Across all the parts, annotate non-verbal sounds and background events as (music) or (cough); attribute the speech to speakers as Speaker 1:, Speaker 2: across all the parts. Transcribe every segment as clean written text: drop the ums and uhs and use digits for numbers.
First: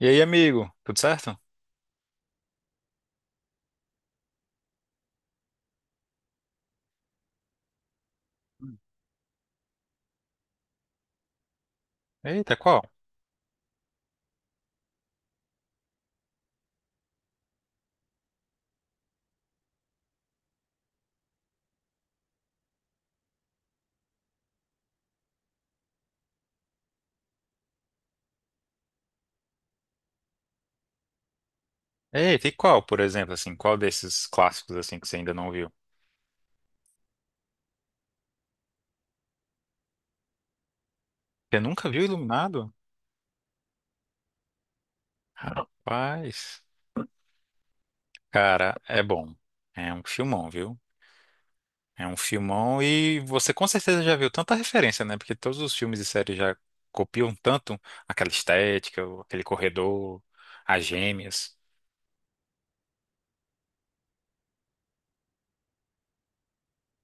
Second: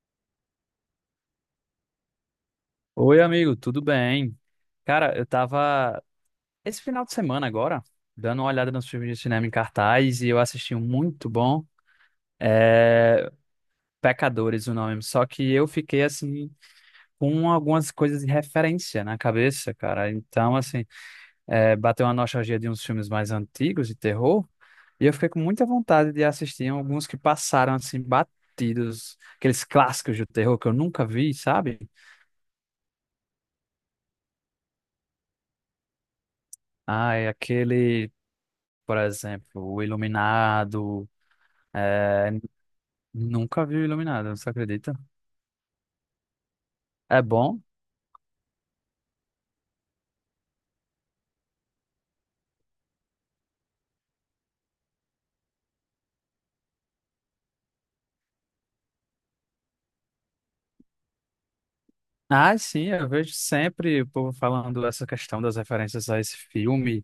Speaker 1: E aí, amigo, tudo certo?
Speaker 2: Oi, amigo, tudo bem? Cara, eu tava esse final de semana agora, dando uma olhada
Speaker 1: Hum.
Speaker 2: nos filmes de cinema em cartaz e eu assisti um muito bom,
Speaker 1: Eita, qual?
Speaker 2: é... Pecadores, o nome. Só que eu fiquei assim com algumas coisas de referência na cabeça, cara. Então, assim, bateu uma nostalgia de uns filmes mais antigos de terror e eu fiquei com muita vontade de assistir alguns que passaram assim batidos, aqueles clássicos do terror que eu nunca vi, sabe?
Speaker 1: Eita, e qual, por exemplo, assim, qual desses clássicos, assim, que você ainda não viu?
Speaker 2: Ah, é aquele. Por exemplo, o Iluminado.
Speaker 1: Você nunca viu
Speaker 2: É,
Speaker 1: Iluminado?
Speaker 2: nunca vi o Iluminado, você acredita?
Speaker 1: Paz.
Speaker 2: É bom?
Speaker 1: Cara, é bom. É um filmão, viu? É um filmão, e você com certeza já viu tanta referência, né? Porque todos os filmes e séries já copiam tanto aquela estética, aquele corredor, as gêmeas.
Speaker 2: Ah, sim, eu vejo sempre o povo falando dessa questão das referências a esse filme,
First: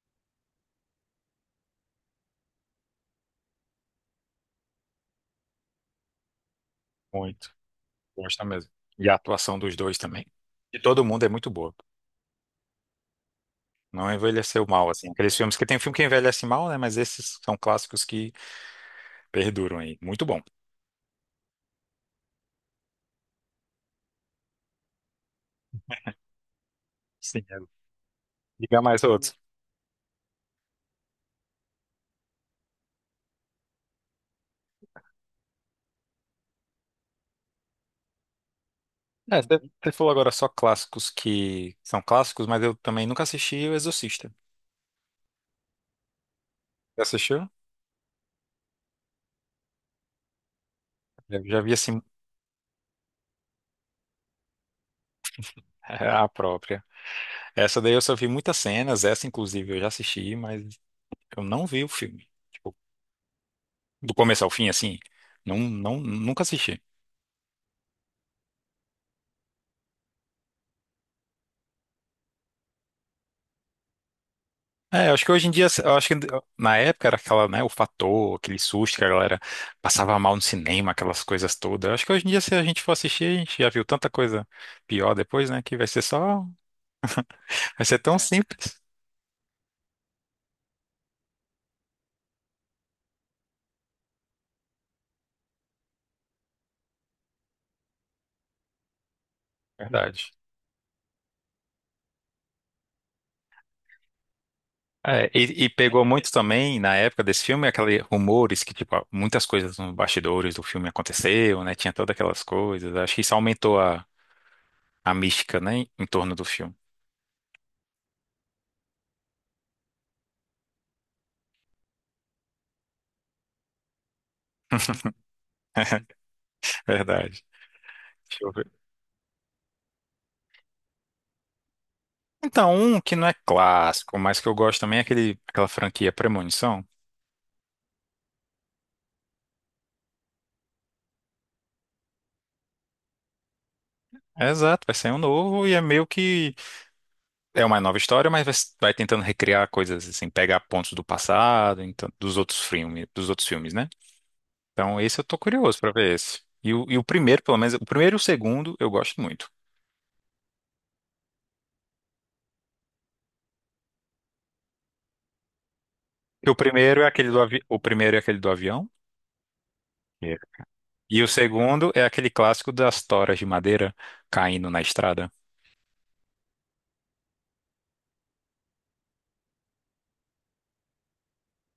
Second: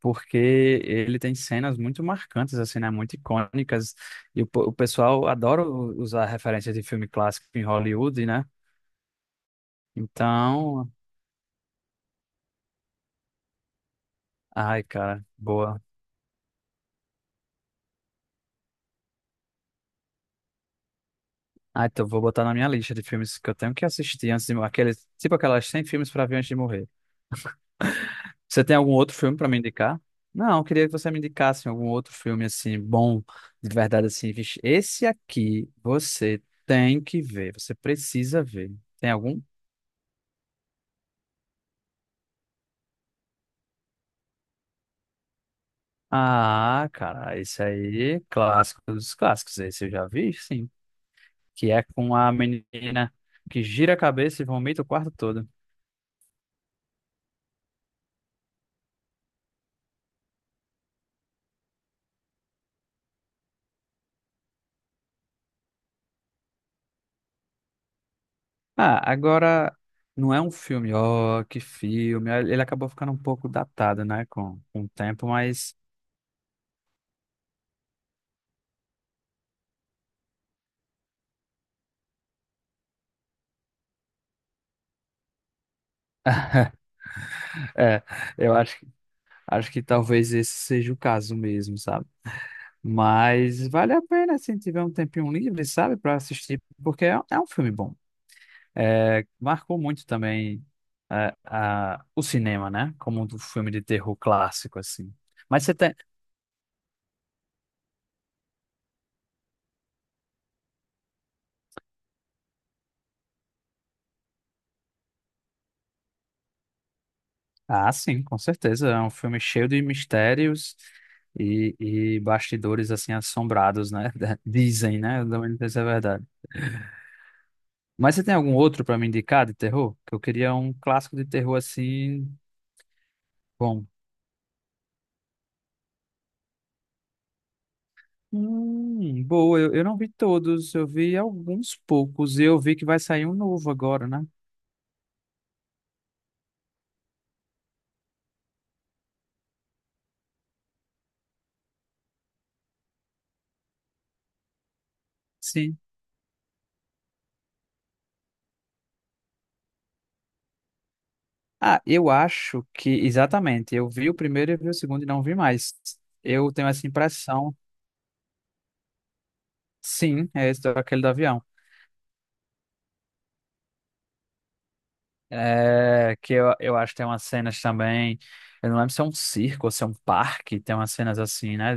Speaker 2: porque ele tem cenas muito marcantes, assim, né? Muito icônicas. O pessoal adora usar referências de filme clássico
Speaker 1: Muito.
Speaker 2: em Hollywood, né?
Speaker 1: Gosto mesmo. E a atuação dos dois também. De
Speaker 2: Então,
Speaker 1: todo mundo é muito boa. Não envelheceu
Speaker 2: ai,
Speaker 1: mal, assim.
Speaker 2: cara,
Speaker 1: Aqueles filmes que tem
Speaker 2: boa.
Speaker 1: filme que envelhece mal, né? Mas esses são clássicos que perduram aí. Muito bom.
Speaker 2: Ah, então vou botar na minha lista de filmes que eu tenho que assistir antes de morrer. Aqueles, tipo aquelas 100 filmes para ver antes de morrer.
Speaker 1: Sim, é.
Speaker 2: Você tem
Speaker 1: Diga
Speaker 2: algum
Speaker 1: mais
Speaker 2: outro
Speaker 1: outros.
Speaker 2: filme pra me indicar? Não, eu queria que você me indicasse algum outro filme assim bom, de verdade assim, vixe, esse aqui você tem que ver, você precisa ver. Tem algum?
Speaker 1: É, você falou agora só clássicos que são clássicos, mas eu também nunca assisti O Exorcista.
Speaker 2: Ah,
Speaker 1: Já
Speaker 2: cara,
Speaker 1: assistiu?
Speaker 2: esse aí, clássico dos clássicos, esse eu já vi, sim,
Speaker 1: Eu já
Speaker 2: que
Speaker 1: vi,
Speaker 2: é
Speaker 1: assim.
Speaker 2: com a menina que gira a cabeça e vomita o quarto todo.
Speaker 1: (laughs) A própria. Essa daí eu só vi muitas cenas, essa inclusive eu já assisti, mas eu não vi o filme. Tipo, do começo ao fim, assim, não, nunca assisti.
Speaker 2: Ah, agora não é um filme, ó, que filme. Ele acabou ficando um pouco datado, né, com o
Speaker 1: É, eu acho
Speaker 2: tempo,
Speaker 1: que hoje em dia,
Speaker 2: mas
Speaker 1: eu acho que na época era aquela, né, o fator, aquele susto que a galera passava mal no cinema, aquelas coisas todas. Eu acho que hoje em dia, se a gente for assistir, a gente já viu tanta coisa pior depois, né, que vai ser só,
Speaker 2: (laughs)
Speaker 1: vai ser
Speaker 2: é,
Speaker 1: tão
Speaker 2: eu acho
Speaker 1: simples.
Speaker 2: Acho que talvez esse seja o caso mesmo, sabe? Mas vale a pena, se tiver um tempinho livre, sabe, para assistir, porque é um filme bom. É, marcou muito
Speaker 1: Verdade.
Speaker 2: também o cinema, né? Como um filme de terror clássico, assim.
Speaker 1: É,
Speaker 2: Mas
Speaker 1: e
Speaker 2: você tem.
Speaker 1: pegou muito também, na época desse filme, aqueles rumores que, tipo, muitas coisas nos bastidores do filme aconteceu, né, tinha todas aquelas coisas. Acho que isso aumentou a mística, né, em torno do filme.
Speaker 2: Ah, sim, com certeza. É um filme cheio de mistérios e bastidores, assim, assombrados, né? (laughs) Dizem,
Speaker 1: (laughs)
Speaker 2: né? Eu também não sei se é verdade.
Speaker 1: Verdade.
Speaker 2: Mas você tem algum outro para me indicar de terror? Que eu queria um clássico de terror, assim.
Speaker 1: Então, um que não é
Speaker 2: Bom.
Speaker 1: clássico, mas que eu gosto também é aquele, aquela franquia Premonição.
Speaker 2: Boa, eu não vi todos, eu vi alguns poucos e eu vi que vai sair um novo agora, né?
Speaker 1: É, exato, vai ser um novo e é meio que é uma nova história, mas vai, vai tentando recriar coisas assim, pegar pontos do passado, então, dos outros filmes, né? Então, esse eu tô
Speaker 2: Sim.
Speaker 1: curioso pra ver esse. E o primeiro, pelo menos, o primeiro e o segundo eu gosto muito.
Speaker 2: Ah, eu acho que, exatamente, eu vi o primeiro e vi o segundo e não vi mais.
Speaker 1: E
Speaker 2: Eu
Speaker 1: o
Speaker 2: tenho essa
Speaker 1: primeiro é aquele do
Speaker 2: impressão,
Speaker 1: o primeiro é aquele do avião.
Speaker 2: sim,
Speaker 1: É.
Speaker 2: é esse, aquele do
Speaker 1: E o
Speaker 2: avião.
Speaker 1: segundo é aquele clássico das toras de madeira caindo na estrada.
Speaker 2: É, que eu acho que tem umas cenas também, eu não lembro se é um circo ou se é um parque, tem umas cenas assim, né,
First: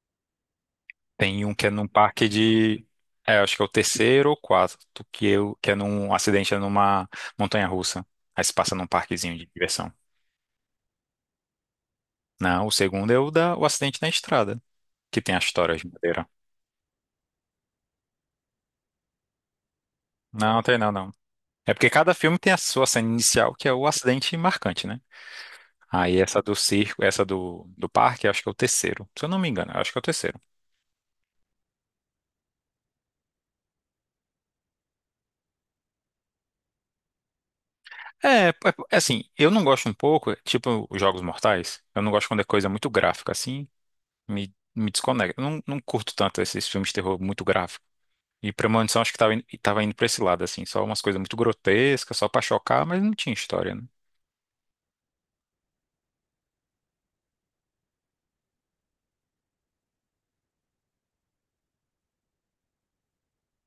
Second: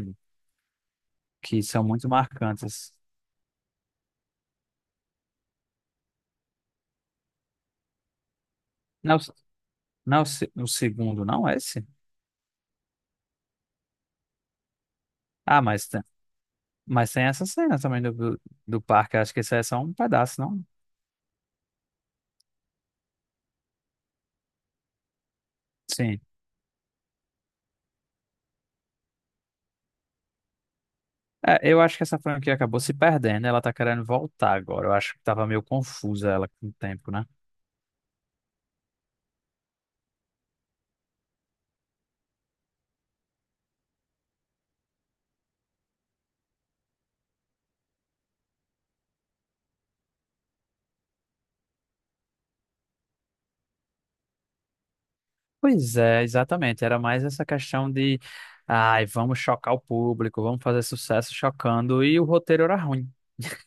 Speaker 1: Tem um
Speaker 2: que
Speaker 1: que é
Speaker 2: são
Speaker 1: num
Speaker 2: muito
Speaker 1: parque de.
Speaker 2: marcantes.
Speaker 1: É, acho que é o terceiro ou quarto, que eu que é num acidente, é numa montanha-russa. Aí se passa num
Speaker 2: Não,
Speaker 1: parquezinho de diversão.
Speaker 2: não, é o segundo, não é esse?
Speaker 1: Não, o segundo é o da o acidente na estrada, que tem a
Speaker 2: Ah,
Speaker 1: história de
Speaker 2: mas tem.
Speaker 1: madeira.
Speaker 2: Mas tem essa cena também do parque. Acho que isso é só um pedaço,
Speaker 1: Não,
Speaker 2: não?
Speaker 1: tem não, não. É porque cada filme tem a sua cena inicial, que é o acidente marcante, né? Aí
Speaker 2: Sim.
Speaker 1: essa do circo, essa do, do parque, acho que é o terceiro. Se eu não me engano, acho que é o terceiro.
Speaker 2: É, eu acho que essa franquia acabou se perdendo. Ela tá querendo voltar agora. Eu acho que tava meio confusa ela com o tempo, né?
Speaker 1: É, é, é assim, eu não gosto um pouco, tipo os Jogos Mortais, eu não gosto quando é coisa muito gráfica, assim. Me desconecta. Eu não, não curto tanto esses filmes de terror muito gráfico. E Premonição acho que tava, tava indo pra esse lado, assim. Só umas coisas muito grotescas, só pra chocar, mas não tinha história, né?
Speaker 2: Pois é, exatamente. Era mais essa questão de, ai, vamos chocar o público, vamos fazer sucesso chocando. E o roteiro era ruim.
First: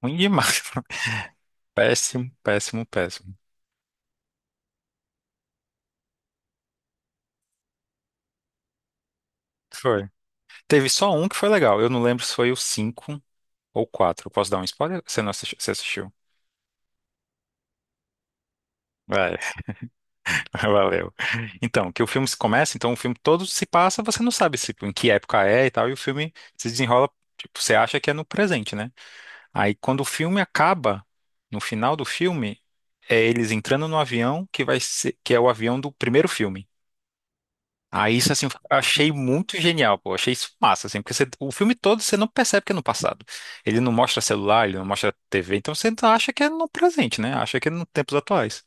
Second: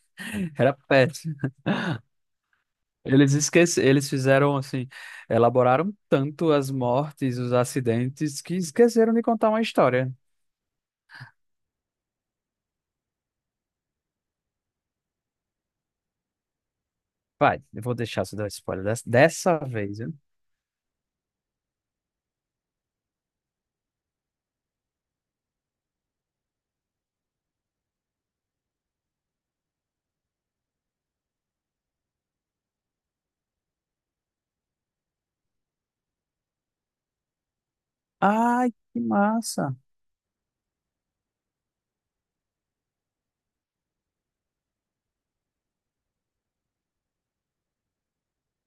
Speaker 1: Ruim
Speaker 2: (laughs)
Speaker 1: demais.
Speaker 2: Era
Speaker 1: (laughs)
Speaker 2: péssimo.
Speaker 1: Péssimo, péssimo,
Speaker 2: Eles
Speaker 1: péssimo.
Speaker 2: esquece, eles fizeram assim, elaboraram tanto as mortes, os acidentes, que esqueceram de contar uma
Speaker 1: Foi.
Speaker 2: história.
Speaker 1: Teve só um que foi legal. Eu não lembro se foi o 5 ou o quatro. Posso dar um spoiler? Você não assistiu? Você assistiu?
Speaker 2: Vai, eu vou deixar você dar spoiler dessa,
Speaker 1: Vai,
Speaker 2: dessa vez, viu?
Speaker 1: (laughs) valeu. Então, que o filme se começa, então o filme todo se passa, você não sabe se, em que época é e tal, e o filme se desenrola, tipo, você acha que é no presente, né? Aí quando o filme acaba, no final do filme, é eles entrando no avião que vai ser, que é o avião do primeiro filme. Aí isso assim, eu
Speaker 2: Ai, que
Speaker 1: achei muito
Speaker 2: massa.
Speaker 1: genial, pô, achei isso massa, assim, porque você- o filme todo você não percebe que é no passado. Ele não mostra celular, ele não mostra TV, então você acha que é no presente, né? Acha que é nos tempos atuais.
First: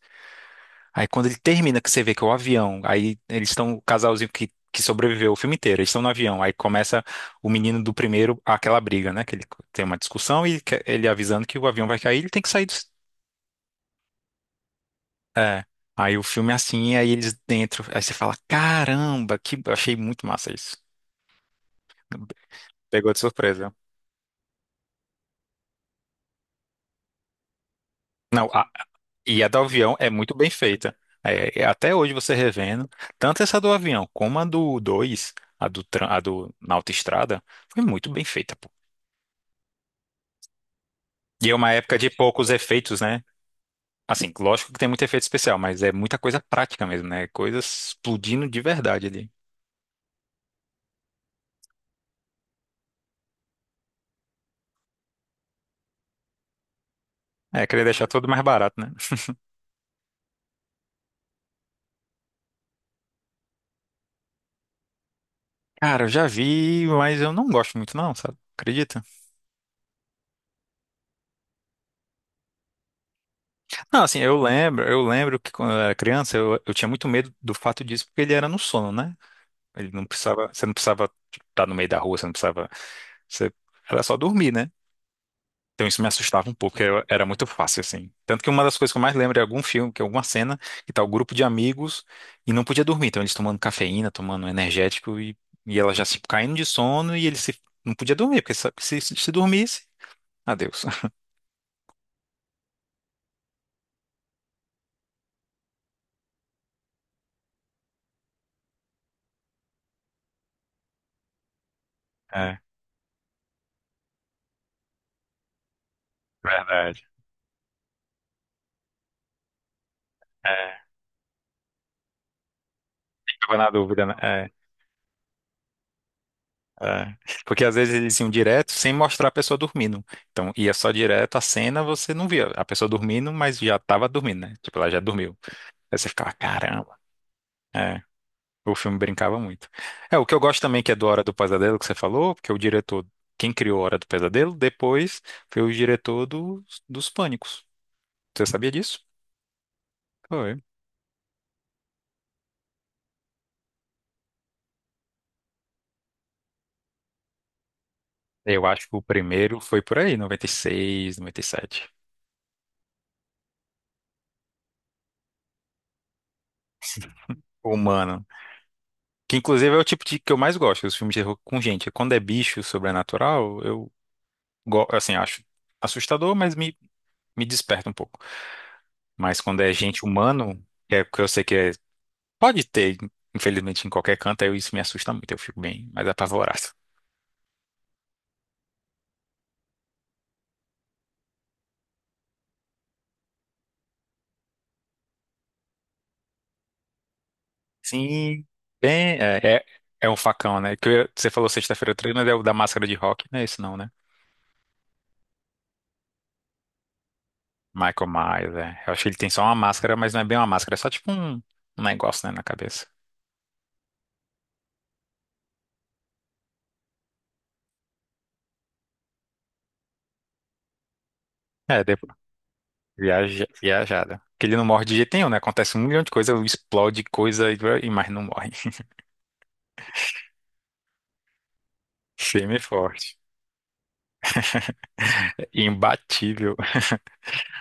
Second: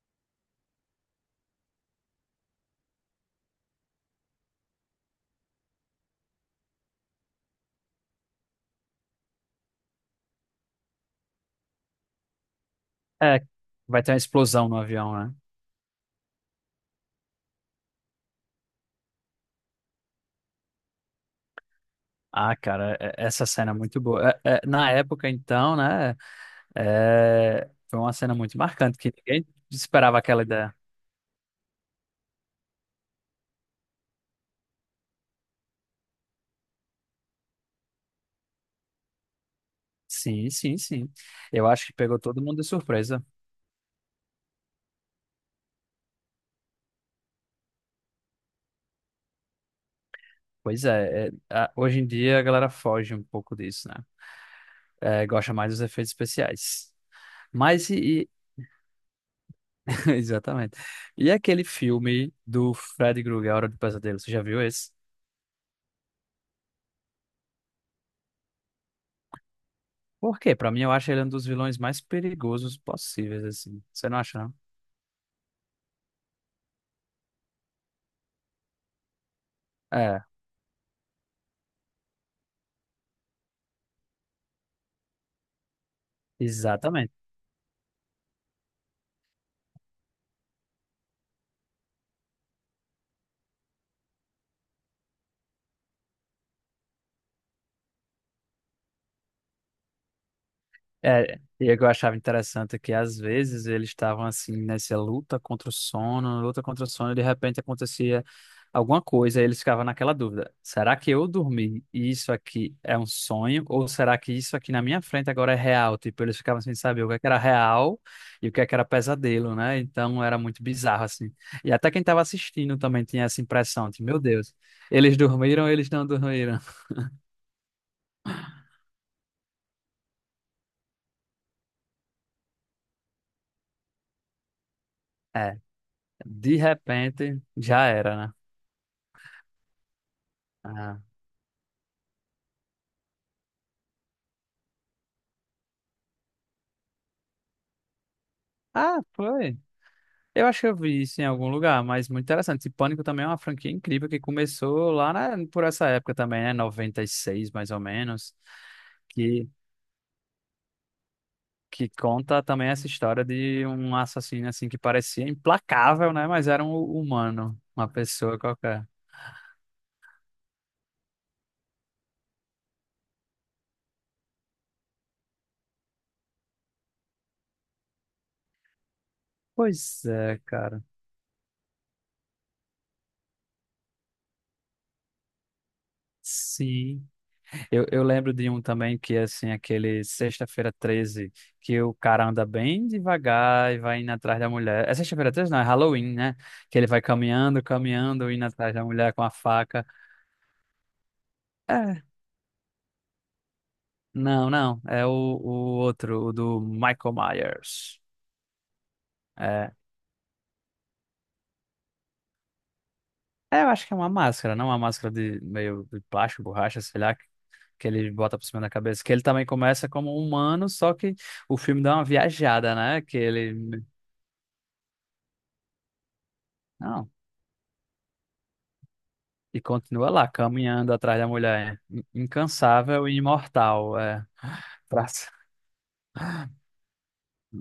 Speaker 1: Aí quando ele termina, que você vê que é o avião, aí eles estão, o casalzinho que sobreviveu o filme inteiro, eles estão no avião, aí começa o menino do primeiro, aquela briga, né? Que ele tem uma discussão e ele avisando que o avião vai cair, ele tem que sair do...
Speaker 2: É, vai ter uma explosão no avião, né?
Speaker 1: É. Aí o filme é assim, aí eles dentro, aí você fala, caramba, que achei muito massa isso.
Speaker 2: Ah, cara,
Speaker 1: Pegou de
Speaker 2: essa cena
Speaker 1: surpresa.
Speaker 2: é muito boa. Na época, então, né? Foi uma cena
Speaker 1: Não,
Speaker 2: muito marcante, que
Speaker 1: e
Speaker 2: ninguém
Speaker 1: a do avião é
Speaker 2: esperava
Speaker 1: muito
Speaker 2: aquela
Speaker 1: bem
Speaker 2: ideia.
Speaker 1: feita. É, é, até hoje você revendo, tanto essa do avião como a do 2, a do, a do na autoestrada, foi muito bem feita.
Speaker 2: Sim, sim, sim.
Speaker 1: E é
Speaker 2: Eu
Speaker 1: uma
Speaker 2: acho que
Speaker 1: época de
Speaker 2: pegou todo
Speaker 1: poucos
Speaker 2: mundo de
Speaker 1: efeitos, né?
Speaker 2: surpresa.
Speaker 1: Assim, lógico que tem muito efeito especial, mas é muita coisa prática mesmo, né? Coisas explodindo de verdade ali.
Speaker 2: Pois é, hoje em dia a galera foge um pouco disso, né? É, gosta mais dos efeitos especiais.
Speaker 1: É, querer
Speaker 2: Mas
Speaker 1: deixar
Speaker 2: e,
Speaker 1: tudo
Speaker 2: e-
Speaker 1: mais barato, né?
Speaker 2: (laughs) Exatamente. E aquele filme do Fred Krueger, A Hora do Pesadelo, você já viu esse?
Speaker 1: Cara, eu já vi, mas eu não gosto muito não, sabe? Acredita?
Speaker 2: Por quê? Pra mim, eu acho ele um dos vilões mais perigosos possíveis, assim.
Speaker 1: Não,
Speaker 2: Você não
Speaker 1: assim,
Speaker 2: acha, não?
Speaker 1: eu lembro que quando eu era criança, eu tinha muito medo do fato disso, porque ele era no sono, né? Ele não
Speaker 2: É,
Speaker 1: precisava, você não precisava, tipo, estar no meio da rua, você não precisava, você era só dormir, né? Então isso me assustava um pouco,
Speaker 2: exatamente.
Speaker 1: era muito fácil, assim. Tanto que uma das coisas que eu mais lembro é algum filme, que é alguma cena, que tá o grupo de amigos e não podia dormir. Então eles tomando cafeína, tomando energético e ela já se caindo de sono e ele se, não podia dormir, porque sabe que se dormisse, adeus. (laughs)
Speaker 2: É, e o que eu achava interessante é que às vezes eles estavam assim nessa luta contra o sono, luta contra o sono, e de repente acontecia alguma coisa, e eles ficavam naquela dúvida: será que eu dormi e isso
Speaker 1: É,
Speaker 2: aqui é um sonho, ou será que isso aqui na minha frente agora é real? Tipo, eles ficavam sem
Speaker 1: verdade.
Speaker 2: saber o que é que era real e o que é que era pesadelo, né? Então era muito
Speaker 1: É,
Speaker 2: bizarro assim. E até quem estava assistindo também tinha essa
Speaker 1: ficava na
Speaker 2: impressão de,
Speaker 1: dúvida, né?
Speaker 2: meu
Speaker 1: É,
Speaker 2: Deus, eles dormiram, eles não dormiram.
Speaker 1: é. Porque às vezes eles iam direto sem mostrar a pessoa dormindo. Então ia só direto a cena, você não via a pessoa dormindo, mas já tava dormindo, né? Tipo, ela já dormiu.
Speaker 2: É,
Speaker 1: Aí você ficava,
Speaker 2: de
Speaker 1: caramba.
Speaker 2: repente já
Speaker 1: É.
Speaker 2: era, né?
Speaker 1: O filme brincava muito. É, o que eu gosto também que é
Speaker 2: Ah.
Speaker 1: do Hora do Pesadelo que você falou, porque o diretor, quem criou Hora do Pesadelo, depois foi o diretor dos Pânicos. Você sabia disso?
Speaker 2: Ah, foi. Eu acho
Speaker 1: Foi.
Speaker 2: que eu vi isso em algum lugar, mas muito interessante. E Pânico também é uma franquia incrível que começou lá por essa época também, né? 96 mais ou menos,
Speaker 1: Eu acho que o
Speaker 2: que,
Speaker 1: primeiro foi por aí, 96, 97.
Speaker 2: que conta também essa história de um assassino assim que parecia implacável, né? Mas era um humano, uma
Speaker 1: Humano.
Speaker 2: pessoa qualquer.
Speaker 1: Que inclusive é o tipo de que eu mais gosto, os filmes de terror com gente. Quando é bicho sobrenatural, eu assim, acho assustador, mas me desperta um pouco. Mas quando é gente
Speaker 2: Pois é,
Speaker 1: humano,
Speaker 2: cara.
Speaker 1: que é porque eu sei que é pode ter, infelizmente, em qualquer canto. Eu isso me assusta muito, eu fico bem mais apavorado.
Speaker 2: Sim. Eu lembro de um também que é assim, aquele Sexta-feira 13 que o cara anda bem devagar e vai indo atrás da mulher. É Sexta-feira treze. Não, é Halloween, né? Que ele vai caminhando, caminhando,
Speaker 1: Sim,
Speaker 2: indo atrás da mulher
Speaker 1: bem,
Speaker 2: com a
Speaker 1: é, é,
Speaker 2: faca.
Speaker 1: é um facão, né? Que eu- você falou sexta-feira
Speaker 2: É,
Speaker 1: 13, mas é o da máscara de rock, não é esse não, né?
Speaker 2: não, não. É o outro, o do Michael Myers.
Speaker 1: Michael Myers, é. Eu acho que ele tem só uma
Speaker 2: É.
Speaker 1: máscara, mas não é bem uma máscara, é só tipo um, um negócio, né, na cabeça.
Speaker 2: É, eu acho que é uma máscara, não uma máscara de meio de plástico, borracha, sei lá, que ele bota por cima da cabeça. Que ele também começa como um humano, só que o filme
Speaker 1: É,
Speaker 2: dá uma
Speaker 1: depois,
Speaker 2: viajada, né? Que
Speaker 1: viaja,
Speaker 2: ele.
Speaker 1: viajada. Porque ele não morre de jeito nenhum, né? Acontece um milhão de coisas, explode
Speaker 2: Não.
Speaker 1: coisa, e mas não morre. (laughs)
Speaker 2: E continua lá, caminhando atrás da mulher. In-
Speaker 1: Firme e
Speaker 2: Incansável
Speaker 1: forte.
Speaker 2: e imortal. É. Pra-
Speaker 1: É, imbatível.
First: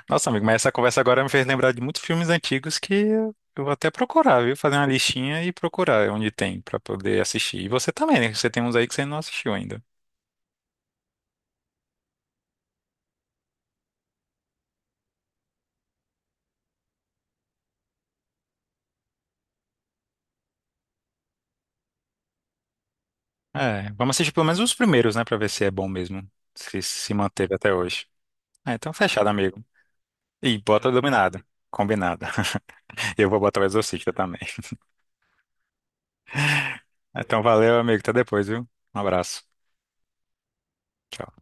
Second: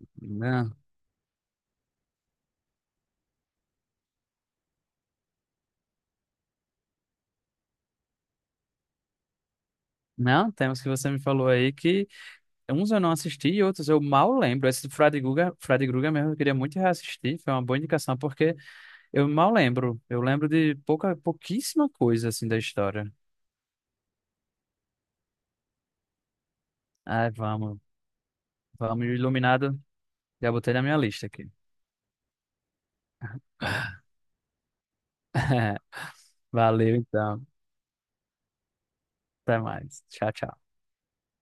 Speaker 1: Nossa, amigo, mas essa
Speaker 2: Não.
Speaker 1: conversa agora me fez lembrar de muitos filmes antigos que eu vou até procurar, viu? Fazer uma listinha e procurar onde tem pra poder assistir. E você também, né? Você tem uns aí que você não assistiu ainda.
Speaker 2: Não, tem que você me falou aí que uns eu não assisti e outros eu mal lembro. Esse do Fred Guga, Fred Guga mesmo eu queria muito reassistir, foi uma boa indicação, porque eu mal lembro. Eu lembro de pouca, pouquíssima coisa assim da história.
Speaker 1: É, vamos assistir pelo menos os primeiros, né? Pra ver se é bom mesmo. Se se
Speaker 2: Ai,
Speaker 1: manteve até
Speaker 2: vamos,
Speaker 1: hoje. Ah, então
Speaker 2: vamos,
Speaker 1: fechado, amigo.
Speaker 2: Iluminado. Já
Speaker 1: E
Speaker 2: botei na
Speaker 1: bota
Speaker 2: minha lista
Speaker 1: dominado.
Speaker 2: aqui.
Speaker 1: Combinado. (laughs) Eu vou botar o Exorcista também.
Speaker 2: (laughs) Valeu
Speaker 1: Então
Speaker 2: então.
Speaker 1: valeu, amigo. Até depois, viu? Um abraço.
Speaker 2: Até mais. Tchau, tchau.
Speaker 1: Tchau.